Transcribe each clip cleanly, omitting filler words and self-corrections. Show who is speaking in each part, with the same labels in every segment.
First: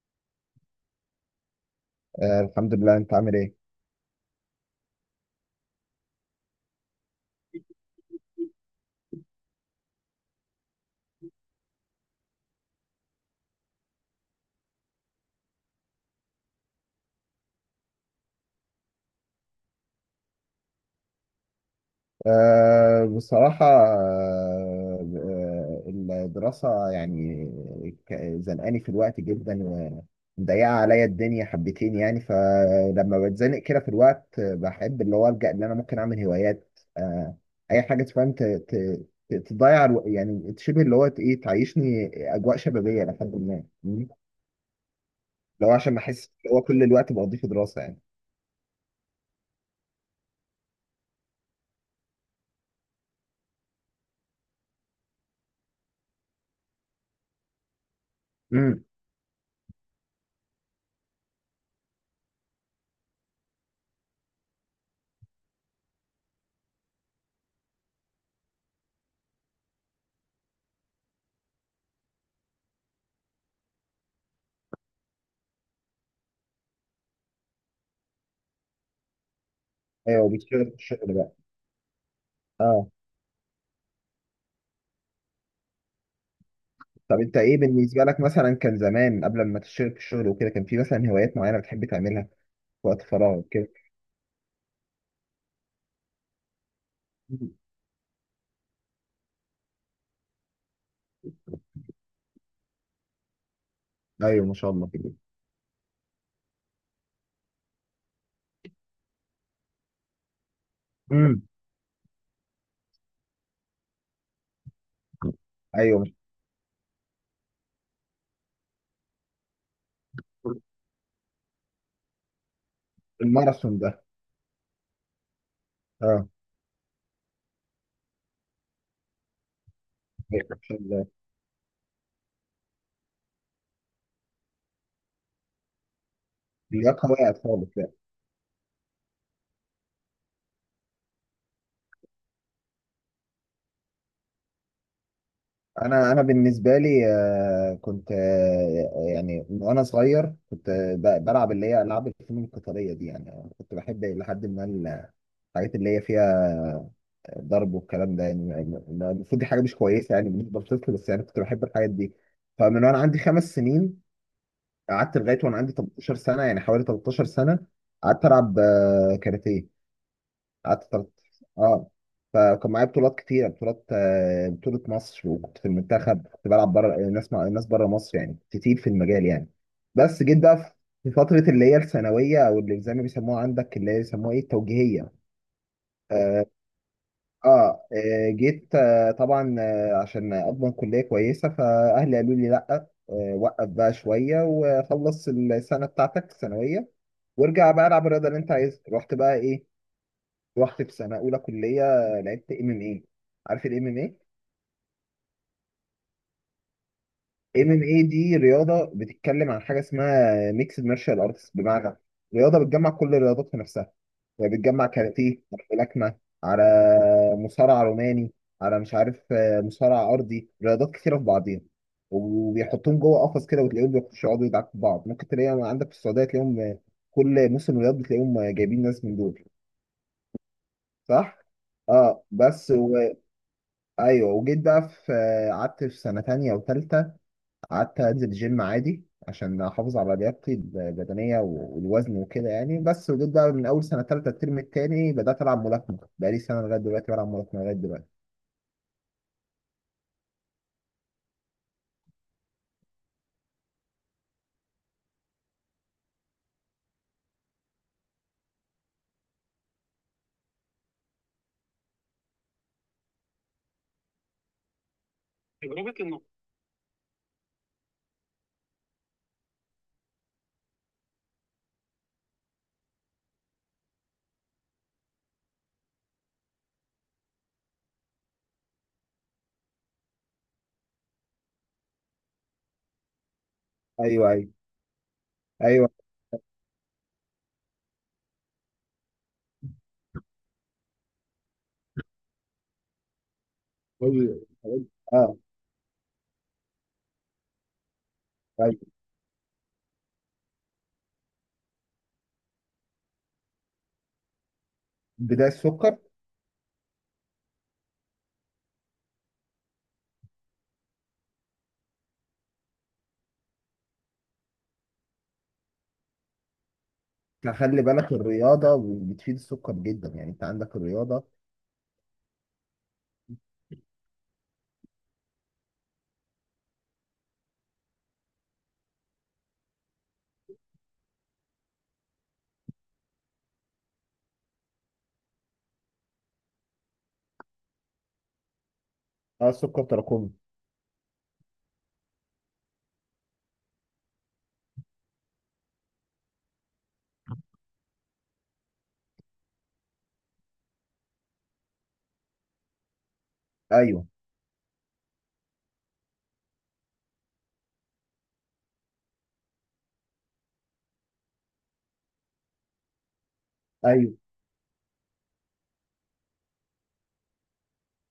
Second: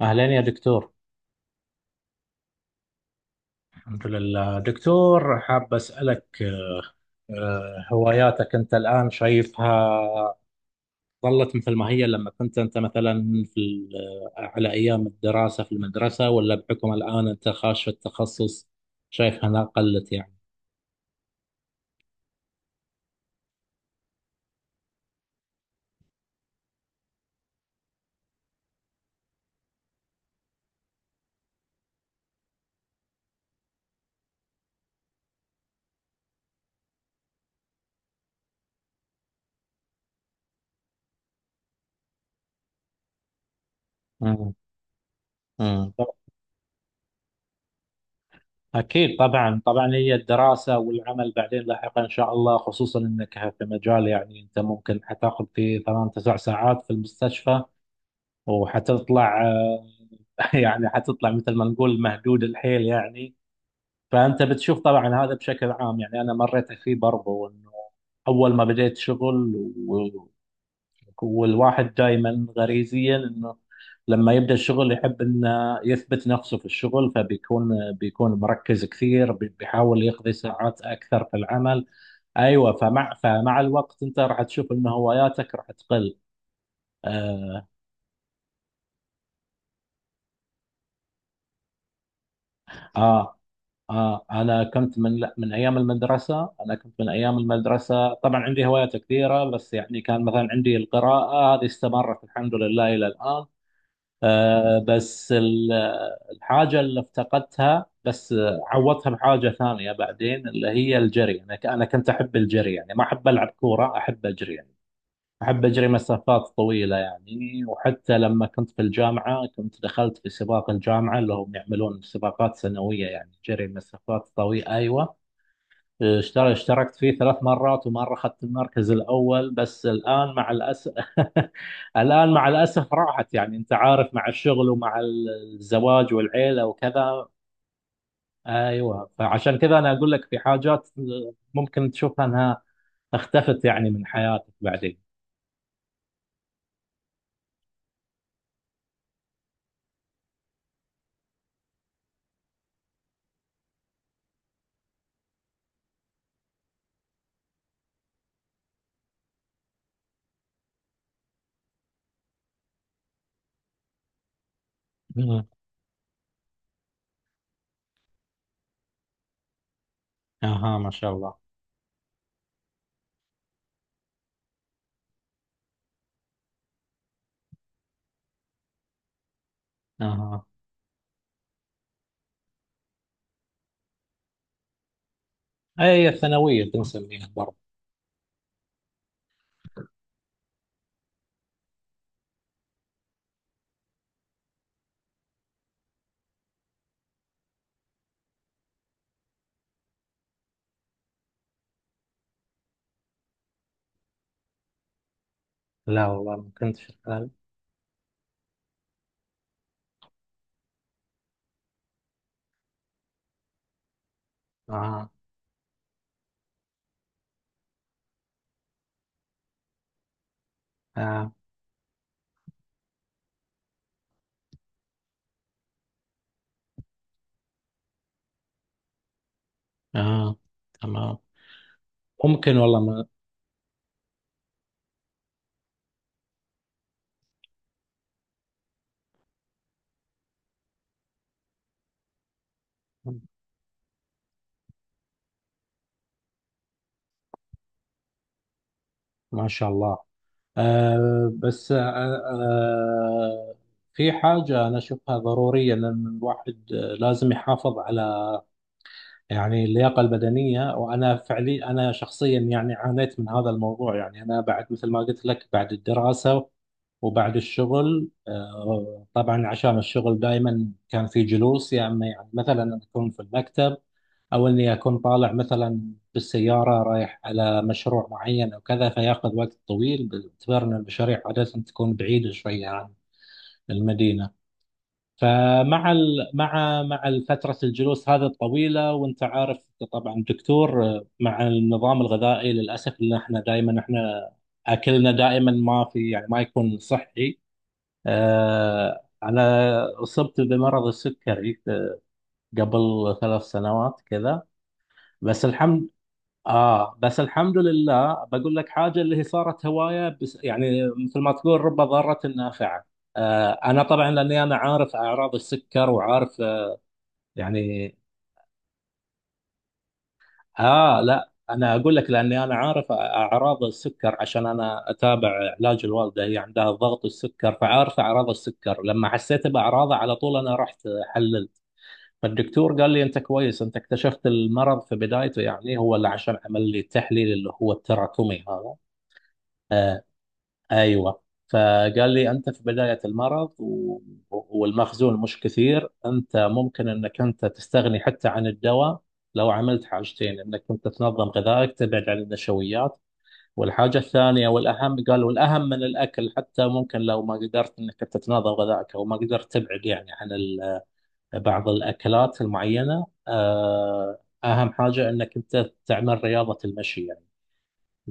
Speaker 1: أهلين يا دكتور.
Speaker 2: الحمد لله، انت عامل ايه؟
Speaker 1: الحمد لله دكتور، حاب أسألك. هواياتك أنت الآن شايفها ظلت مثل ما هي لما كنت أنت مثلا في على أيام الدراسة في المدرسة، ولا بحكم الآن أنت خاش في التخصص شايفها أنها قلت يعني؟
Speaker 2: بصراحة آه، الدراسة يعني، ك- زنقاني في الوقت جدا، ومضيقة عليا الدنيا حبتين. يعني فلما بتزنق كده في الوقت، بحب اللي هو ألجأ اللي أنا ممكن أعمل هوايات أي حاجة تفهم، تضيع يعني، شبه اللي هو إيه، تعيشني أجواء شبابية لحد ما
Speaker 1: مم.
Speaker 2: لو
Speaker 1: مم.
Speaker 2: عشان ما أحس اللي هو كل الوقت بقضيه في دراسة يعني.
Speaker 1: أكيد طبعا، هي الدراسة والعمل بعدين لاحقا إن شاء الله، خصوصا أنك في مجال يعني أنت ممكن حتاخذ فيه 8 9 ساعات في المستشفى
Speaker 2: مم.
Speaker 1: وحتطلع. يعني حتطلع مثل ما نقول مهدود الحيل يعني. فأنت بتشوف طبعا هذا بشكل عام، يعني أنا مريت فيه برضو، إنه أول ما بديت شغل و- والواحد دائما غريزيا إنه لما يبدأ الشغل يحب إنه يثبت نفسه في الشغل، فبيكون مركز كثير، بيحاول
Speaker 2: أيوه،
Speaker 1: يقضي
Speaker 2: بتشتغل في
Speaker 1: ساعات
Speaker 2: الشغل
Speaker 1: أكثر
Speaker 2: بقى.
Speaker 1: في العمل. أيوة،
Speaker 2: اه.
Speaker 1: فمع الوقت أنت راح تشوف إن هواياتك راح تقل.
Speaker 2: طب انت ايه
Speaker 1: آه,
Speaker 2: بالنسبه لك؟ مثلا كان زمان قبل ما تشتغل في الشغل وكده، كان في مثلا هوايات معينه بتحب تعملها في وقت
Speaker 1: آه،
Speaker 2: فراغك كده؟
Speaker 1: آه. أنا كنت من لا من أيام المدرسة، أنا كنت من أيام
Speaker 2: مم.
Speaker 1: المدرسة طبعا عندي هوايات كثيرة، بس يعني كان مثلا عندي القراءة، هذه استمرت الحمد لله إلى الآن.
Speaker 2: ايوه، ما شاء
Speaker 1: آه
Speaker 2: الله كده.
Speaker 1: بس ال- الحاجة اللي افتقدتها بس، عوضتها بحاجة ثانية بعدين اللي هي الجري.
Speaker 2: امم.
Speaker 1: أنا كنت أحب الجري، يعني ما أحب ألعب كورة، أحب أجري. أحب أجري
Speaker 2: ايوه، ما شاء
Speaker 1: مسافات طويلة يعني، وحتى لما كنت في الجامعة كنت دخلت في
Speaker 2: الله.
Speaker 1: سباق الجامعة، اللي هم يعملون سباقات سنوية يعني جري
Speaker 2: الماراثون ده.
Speaker 1: مسافات طويلة. أيوة،
Speaker 2: اه.
Speaker 1: اشتركت فيه 3 مرات ومرة أخذت المركز الأول، بس الآن
Speaker 2: أيوة،
Speaker 1: مع
Speaker 2: ما شاء
Speaker 1: الأسف.
Speaker 2: الله.
Speaker 1: الآن مع الأسف راحت، يعني أنت عارف، مع الشغل ومع الزواج والعيلة
Speaker 2: لياقه
Speaker 1: وكذا.
Speaker 2: وقعت خالص، لا.
Speaker 1: أيوة، فعشان كذا أنا أقول لك في حاجات ممكن تشوفها أنها اختفت يعني من حياتك بعدين.
Speaker 2: انا بالنسبه لي، كنت يعني وانا صغير كنت بلعب اللي هي العاب الفنون القتاليه دي، يعني كنت بحب لحد ما. الحاجات اللي هي فيها الضرب والكلام ده، يعني مع إن المفروض دي حاجه مش كويسه يعني بالنسبه للطفل، بس يعني كنت بحب الحاجات دي. فمن وانا عندي 5 سنين، قعدت لغايه
Speaker 1: مم.
Speaker 2: وانا عندي 18 سنة، يعني حوالي 13 سنة. قعدت العب كاراتيه.
Speaker 1: اها ما
Speaker 2: قعدت تلت...
Speaker 1: شاء الله.
Speaker 2: اه. فكان معايا بطولات كتيره، بطولات بطوله مصر، وكنت في المنتخب، كنت بلعب بره، ناس مع ناس بره مصر، يعني كنت تقيل في المجال يعني. بس جيت
Speaker 1: اها.
Speaker 2: بقى في فتره اللي هي الثانويه، او اللي زي ما بيسموها عندك اللي هي بيسموها ايه، التوجيهيه.
Speaker 1: اي،
Speaker 2: آه،
Speaker 1: ثانوية بنسميها
Speaker 2: اه
Speaker 1: برضه.
Speaker 2: جيت طبعا، عشان اضمن كليه كويسه، فاهلي قالوا لي لا، وقف بقى شويه وخلص السنه بتاعتك الثانويه، وارجع بقى العب الرياضه اللي انت عايزها. رحت بقى ايه؟ رحت في سنه اولى كليه، لعبت ام ام اي. عارف الام ام اي؟
Speaker 1: لا والله ما كنت شغال.
Speaker 2: ام ام اي دي رياضه بتتكلم عن حاجه اسمها ميكسد مارشال ارتس، بمعنى رياضه بتجمع كل الرياضات في نفسها. يعني بتجمع
Speaker 1: اها.
Speaker 2: كاراتيه على ملاكمه على مصارع روماني على مش عارف، مصارع ارضي، رياضات كتيره في
Speaker 1: اه.
Speaker 2: بعضيها. وبيحطوهم جوه قفص كده، وتلاقيهم بيخشوا يقعدوا يدعكوا في بعض. ممكن تلاقيهم عندك في السعوديه، تلاقيهم كل موسم رياض بتلاقيهم جايبين ناس من دول.
Speaker 1: اه. آه. تمام.
Speaker 2: صح؟ اه
Speaker 1: ممكن والله ما،
Speaker 2: ايوه، وجيت بقى في، قعدت في سنه تانية وتالتة. قعدت انزل جيم عادي عشان احافظ على لياقتي البدنيه والوزن وكده يعني. بس وجيت بقى من اول سنه ثالثه الترم الثاني بدات العب ملاكمه، بقالي سنه لغايه دلوقتي بلعب ملاكمه لغايه دلوقتي.
Speaker 1: ما شاء الله. آه بس آه آه في حاجة أنا أشوفها ضرورية، لأن الواحد لازم يحافظ على يعني اللياقة البدنية. وأنا فعليا، أنا شخصيا يعني عانيت من هذا الموضوع، يعني أنا بعد مثل ما قلت لك، بعد
Speaker 2: تجربة إنه
Speaker 1: الدراسة وبعد الشغل، طبعا عشان الشغل دائما كان في جلوس، يا اما يعني مثلا اكون في المكتب او اني اكون طالع مثلا بالسياره رايح على مشروع معين او كذا، فياخذ وقت طويل باعتبار ان المشاريع عاده تكون بعيده شويه عن
Speaker 2: ايوه،
Speaker 1: المدينه.
Speaker 2: ايوه،
Speaker 1: فمع ال... مع مع فتره الجلوس هذه الطويله، وانت عارف طبعا دكتور، مع النظام الغذائي للاسف ان احنا دائما
Speaker 2: ايوه. أيوة.
Speaker 1: اكلنا
Speaker 2: اه.
Speaker 1: دائما ما في يعني ما يكون صحي.
Speaker 2: ايوه،
Speaker 1: أنا أصبت بمرض السكري قبل 3 سنوات كذا. بس
Speaker 2: بدايه
Speaker 1: الحمد،
Speaker 2: السكر.
Speaker 1: آه بس الحمد لله بقول لك حاجة اللي هي صارت هواية، بس يعني مثل ما تقول رب ضارة نافعة. آه، أنا طبعا لأني أنا عارف أعراض السكر، وعارف
Speaker 2: خلي
Speaker 1: يعني
Speaker 2: بالك، الرياضه بتفيد السكر جدا يعني، انت عندك الرياضه.
Speaker 1: لا، أنا أقول لك لأني أنا عارف أعراض السكر، عشان أنا أتابع علاج الوالدة، هي عندها ضغط السكر، فعارف أعراض السكر. لما حسيت بأعراضه على طول أنا رحت حل. فالدكتور قال لي انت كويس، انت اكتشفت المرض في بدايته، يعني هو اللي عشان عمل لي التحليل اللي هو التراكمي هذا.
Speaker 2: اه، السكر
Speaker 1: آه،
Speaker 2: تراكمي.
Speaker 1: ايوه. فقال لي انت في بدايه المرض والمخزون مش كثير، انت ممكن انك انت تستغني حتى عن الدواء لو عملت حاجتين: انك انت تنظم غذائك، تبعد عن النشويات. والحاجه
Speaker 2: ايوه،
Speaker 1: الثانيه والاهم، قال والاهم من الاكل حتى، ممكن لو ما قدرت انك انت تنظم غذائك او ما قدرت تبعد يعني عن بعض الأكلات المعينة،
Speaker 2: ايوه،
Speaker 1: أهم حاجة أنك أنت تعمل رياضة المشي يعني.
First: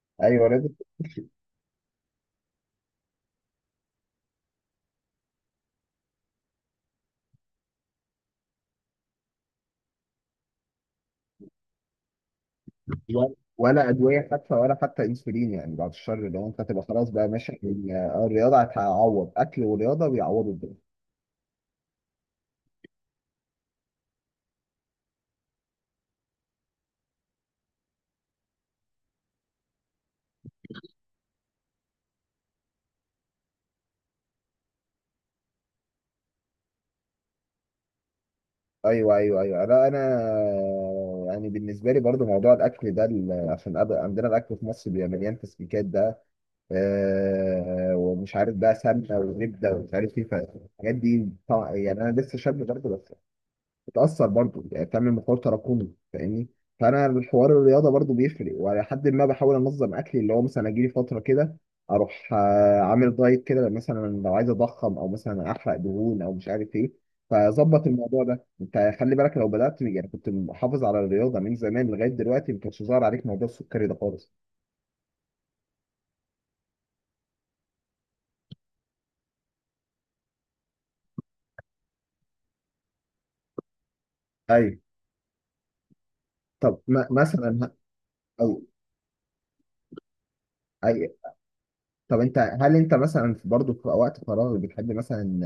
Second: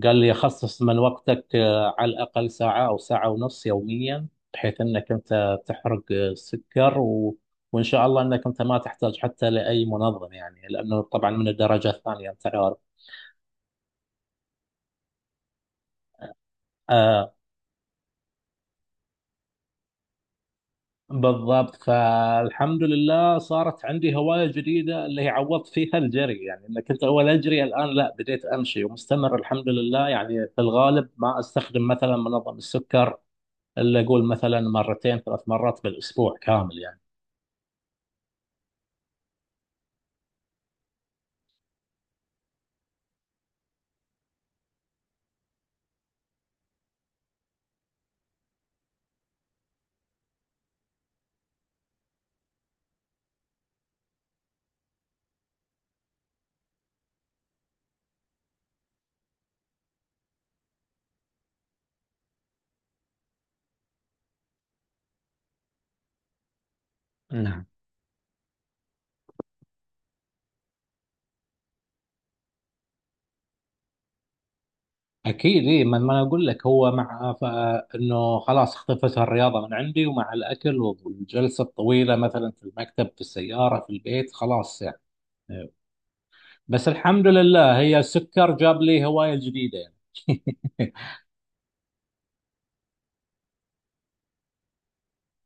Speaker 1: قال لي
Speaker 2: ايوه.
Speaker 1: خصص من وقتك على الأقل ساعة أو ساعة ونص يوميا، بحيث أنك أنت تحرق سكر. وإن شاء الله أنك أنت ما تحتاج حتى لأي منظم يعني، لأنه طبعا من الدرجة الثانية أنت عارف.
Speaker 2: ولا ادويه حتى، ولا حتى انسولين يعني، بعد الشر. لو انت تبقى خلاص بقى
Speaker 1: آه،
Speaker 2: ماشي، الرياضه هتعوض. اكل ورياضه بيعوضوا الدنيا.
Speaker 1: بالضبط. فالحمد لله صارت عندي هواية جديدة اللي هي عوضت فيها الجري، يعني أنا كنت أول أجري، الآن لا بديت أمشي ومستمر الحمد لله. يعني في الغالب ما أستخدم مثلا منظم السكر إلا أقول مثلا مرتين 3 مرات بالأسبوع كامل يعني.
Speaker 2: ايوه، ايوه، ايوه. لا انا، يعني بالنسبه لي برضو موضوع الاكل ده، عشان عندنا الاكل في مصر بيبقى مليان تسبيكات ده، ومش عارف بقى سمنه وزبده ومش عارف ايه، فالحاجات دي طبعا يعني انا لسه شاب برضو، بتأثر برضه يعني، بتعمل مقاومة تراكمي، فاهمني. فأنا الحوار الرياضة برضه بيفرق، وعلى حد ما بحاول أنظم أكلي. اللي هو مثلا أجيلي فترة كده أروح، عامل دايت كده مثلا، لو عايز أضخم أو مثلا أحرق دهون أو مش عارف إيه،
Speaker 1: نعم،
Speaker 2: فظبط الموضوع ده. أنت خلي بالك، لو بدأت يعني كنت محافظ على الرياضة من زمان لغاية دلوقتي، ما كانش ظاهر عليك موضوع السكري ده خالص.
Speaker 1: أكيد إيه. ما ما أنا أقول لك هو مع إنه خلاص اختفت الرياضة من عندي، ومع الأكل والجلسة الطويلة مثلا في المكتب، في السيارة، في البيت،
Speaker 2: أيوه.
Speaker 1: خلاص يعني.
Speaker 2: طب
Speaker 1: بس
Speaker 2: ما
Speaker 1: الحمد
Speaker 2: مثلا ه-
Speaker 1: لله هي السكر
Speaker 2: أو،
Speaker 1: جاب لي هواية جديدة يعني.
Speaker 2: أي. طب أنت، هل أنت مثلا برضه في وقت فراغ بتحب مثلا،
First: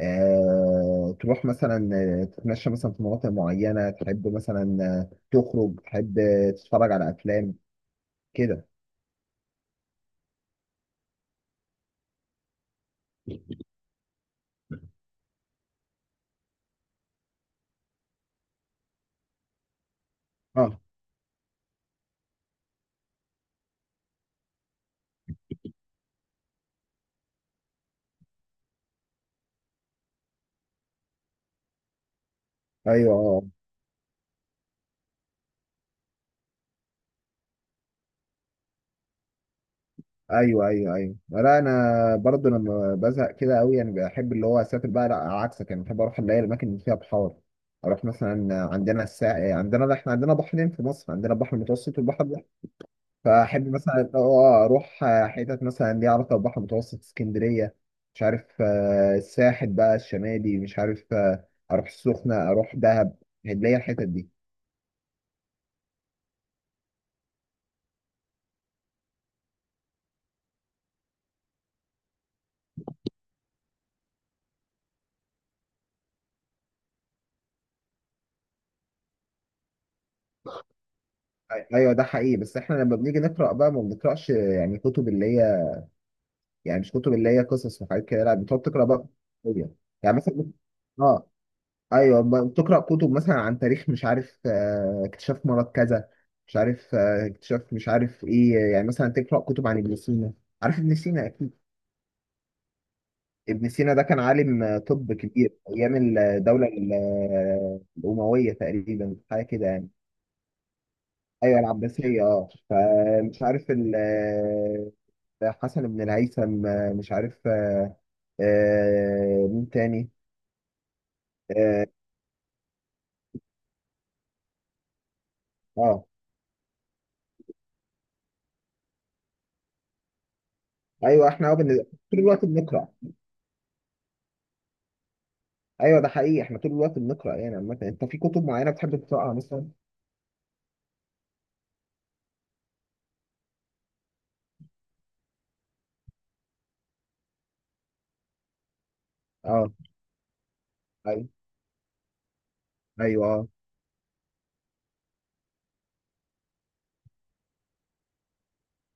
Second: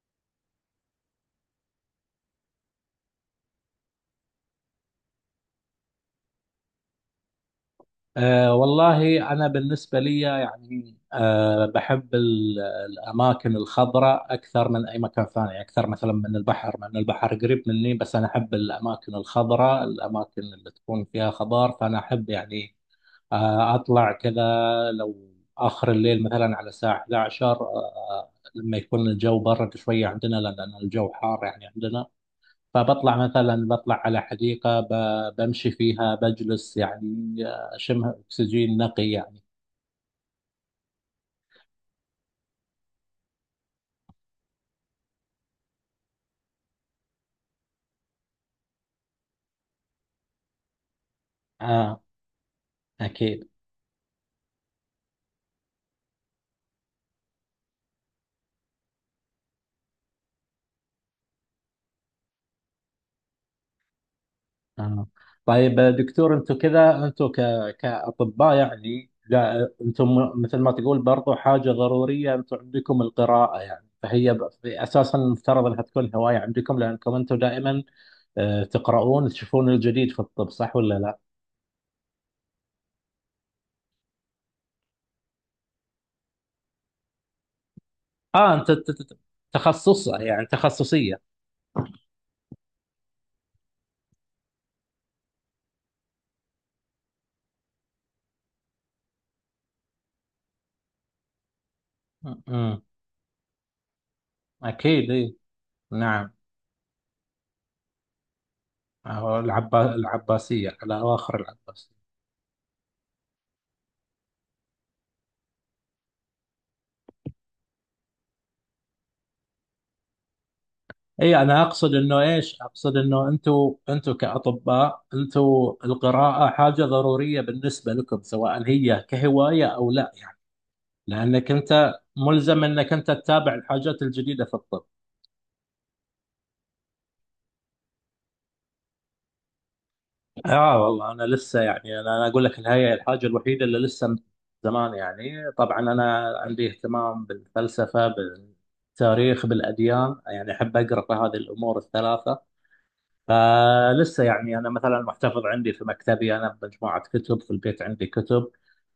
Speaker 2: تروح مثلا، تتمشى مثلا في مناطق معينة، تحب مثلا، تخرج، تحب، تتفرج على أفلام
Speaker 1: آه
Speaker 2: كده؟
Speaker 1: والله، أنا بالنسبة لي يعني، آه، بحب الأماكن الخضراء أكثر من أي مكان ثاني، أكثر مثلا من البحر، مع أن البحر قريب مني، بس أنا أحب الأماكن الخضراء، الأماكن اللي
Speaker 2: اه.
Speaker 1: تكون فيها خضار. فأنا أحب يعني آه أطلع كذا لو آخر الليل مثلا على الساعة 11، لما يكون الجو برد شوية عندنا، لأن الجو حار يعني عندنا.
Speaker 2: ايوه.
Speaker 1: فبطلع
Speaker 2: اه.
Speaker 1: مثلا، بطلع على حديقة، بمشي فيها، بجلس يعني، أشم أكسجين نقي يعني.
Speaker 2: ايوه، ايوه، ايوه. لا انا، برضو لما بزهق كده قوي يعني، بحب اللي هو اسافر بقى. لا عكسك يعني، بحب اروح اللي هي الاماكن اللي فيها بحار. اروح مثلا عندنا الساحل، عندنا، لا احنا عندنا بحرين في مصر، عندنا بحر متوسط
Speaker 1: آه،
Speaker 2: والبحر.
Speaker 1: أكيد.
Speaker 2: فأحب مثلا إن هو أروح، حتت مثلا ليها علاقة بالبحر المتوسط، اسكندرية، مش عارف، الساحل بقى الشمالي، مش عارف، أروح السخنة، أروح دهب. هتلاقي الحتت دي.
Speaker 1: آه. طيب دكتور، أنتم كذا أنتم ك... كأطباء يعني، لا أنتم مثل ما تقول برضو حاجة ضرورية، أنتم عندكم القراءة يعني، فهي أساسا المفترض أنها تكون هواية عندكم، لأنكم أنتم دائما تقرؤون، تشوفون الجديد في الطب، صح ولا لا؟
Speaker 2: أيوه ده حقيقي، بس إحنا لما بنيجي نقرأ بقى ما بنقرأش، يعني كتب اللي هي، يعني مش كتب اللي هي قصص وحاجات كده، لا
Speaker 1: آه،
Speaker 2: بتقعد تقرأ بقى كتب.
Speaker 1: تخصص
Speaker 2: يعني
Speaker 1: يعني،
Speaker 2: مثلا،
Speaker 1: تخصصية.
Speaker 2: آه ايوه، بتقرا كتب مثلا عن تاريخ، مش عارف، اكتشاف مرض كذا، مش عارف، اكتشاف مش عارف ايه. يعني مثلا تقرا كتب عن ابن سينا. عارف ابن سينا اكيد؟
Speaker 1: م.
Speaker 2: ابن سينا ده كان عالم
Speaker 1: أكيد
Speaker 2: طب
Speaker 1: إيه.
Speaker 2: كبير ايام
Speaker 1: نعم.
Speaker 2: الدوله، الامويه تقريبا، حاجه كده يعني.
Speaker 1: العباسية، على أواخر
Speaker 2: ايوه،
Speaker 1: العباسية.
Speaker 2: العباسيه، اه. فمش عارف حسن بن الهيثم، مش عارف، مين تاني.
Speaker 1: أي أنا
Speaker 2: اه
Speaker 1: أقصد إنه، أنتوا، كأطباء أنتوا،
Speaker 2: آه.
Speaker 1: القراءة حاجة ضرورية بالنسبة لكم، سواء هي كهواية أو لا يعني،
Speaker 2: ايوه،
Speaker 1: لأنك
Speaker 2: احنا
Speaker 1: أنت
Speaker 2: طول الوقت
Speaker 1: ملزم
Speaker 2: بنقرا.
Speaker 1: إنك أنت تتابع الحاجات الجديدة في الطب.
Speaker 2: ايوه ده حقيقي، احنا طول الوقت بنقرا يعني. عامه انت في كتب معينه بتحب تقراها مثلا؟
Speaker 1: آه والله، أنا لسه يعني، أنا أقول لك إن هي الحاجة الوحيدة اللي لسه من زمان، يعني طبعا أنا عندي اهتمام بالفلسفة، بالتاريخ،
Speaker 2: اه،
Speaker 1: بالأديان، يعني أحب أقرأ في
Speaker 2: ايوه،
Speaker 1: هذه الأمور الثلاثة.
Speaker 2: ايوه
Speaker 1: فلسه يعني انا مثلا محتفظ عندي في مكتبي، انا بمجموعه كتب في البيت، عندي كتب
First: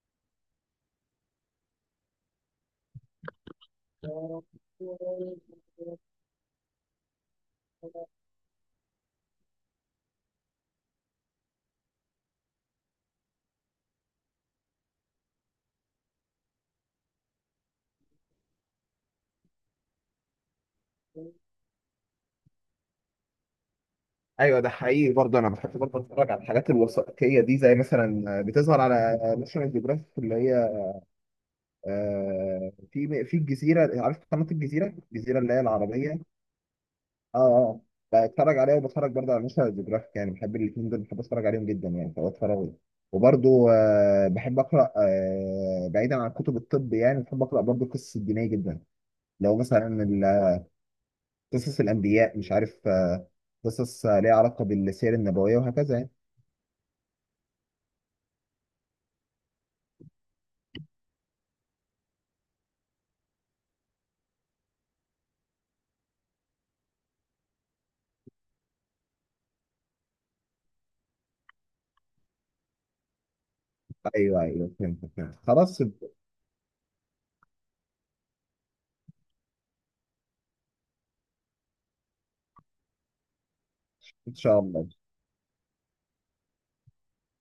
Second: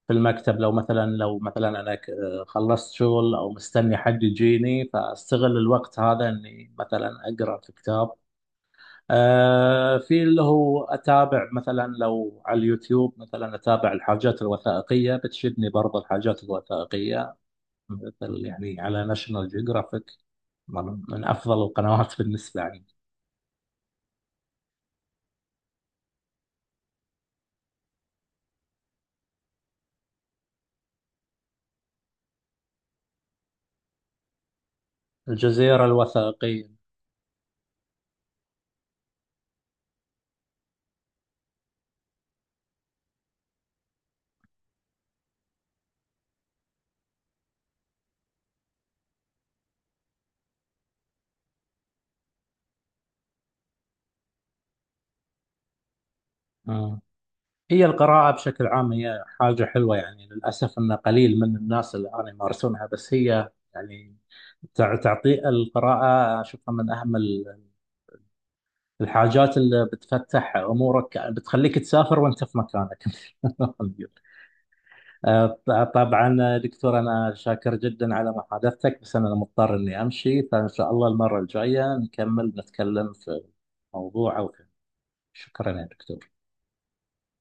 Speaker 1: في المكتب، لو مثلا، خلصت شغل او مستني حد يجيني، فاستغل الوقت هذا اني مثلا اقرا في كتاب. في اللي هو اتابع مثلا لو على اليوتيوب، مثلا اتابع الحاجات الوثائقيه، بتشدني برضه الحاجات الوثائقيه، مثل يعني على ناشونال جيوغرافيك، من افضل القنوات بالنسبه لي.
Speaker 2: ايوه ده حقيقي برضه، انا بحب برضه اتفرج على الحاجات الوثائقيه دي، زي مثلا بتظهر على ناشونال جيوغرافيك اللي هي، في الجزيره، عارف قناه الجزيره، الجزيره اللي هي
Speaker 1: الجزيره
Speaker 2: العربيه.
Speaker 1: الوثائقيه.
Speaker 2: اه، اه، بتفرج عليها، وبتفرج برضه على ناشونال جيوغرافيك، يعني بحب الاثنين دول، بحب اتفرج عليهم جدا يعني، فبتفرج. وبرضه بحب اقرا، بعيدا عن كتب الطب يعني، بحب اقرا برضه قصص الدينيه جدا. لو مثلا قصص الأنبياء، مش عارف، قصص ليها علاقة بالسير النبوية وهكذا يعني.
Speaker 1: هي القراءة بشكل عام هي حاجة حلوة يعني، للأسف أن قليل من الناس الآن يمارسونها، بس هي يعني تعطي، القراءة أشوفها من أهم الحاجات اللي بتفتح أمورك، بتخليك تسافر وأنت في مكانك.
Speaker 2: أيوه، أيوه، فهمت، فهمت،
Speaker 1: آه،
Speaker 2: خلاص.
Speaker 1: طبعا دكتور، أنا شاكر جدا على محادثتك، بس أنا مضطر إني أمشي، فإن شاء الله المرة الجاية نكمل نتكلم في
Speaker 2: إن
Speaker 1: موضوع أو
Speaker 2: شاء
Speaker 1: في.
Speaker 2: الله.
Speaker 1: شكرا يا دكتور.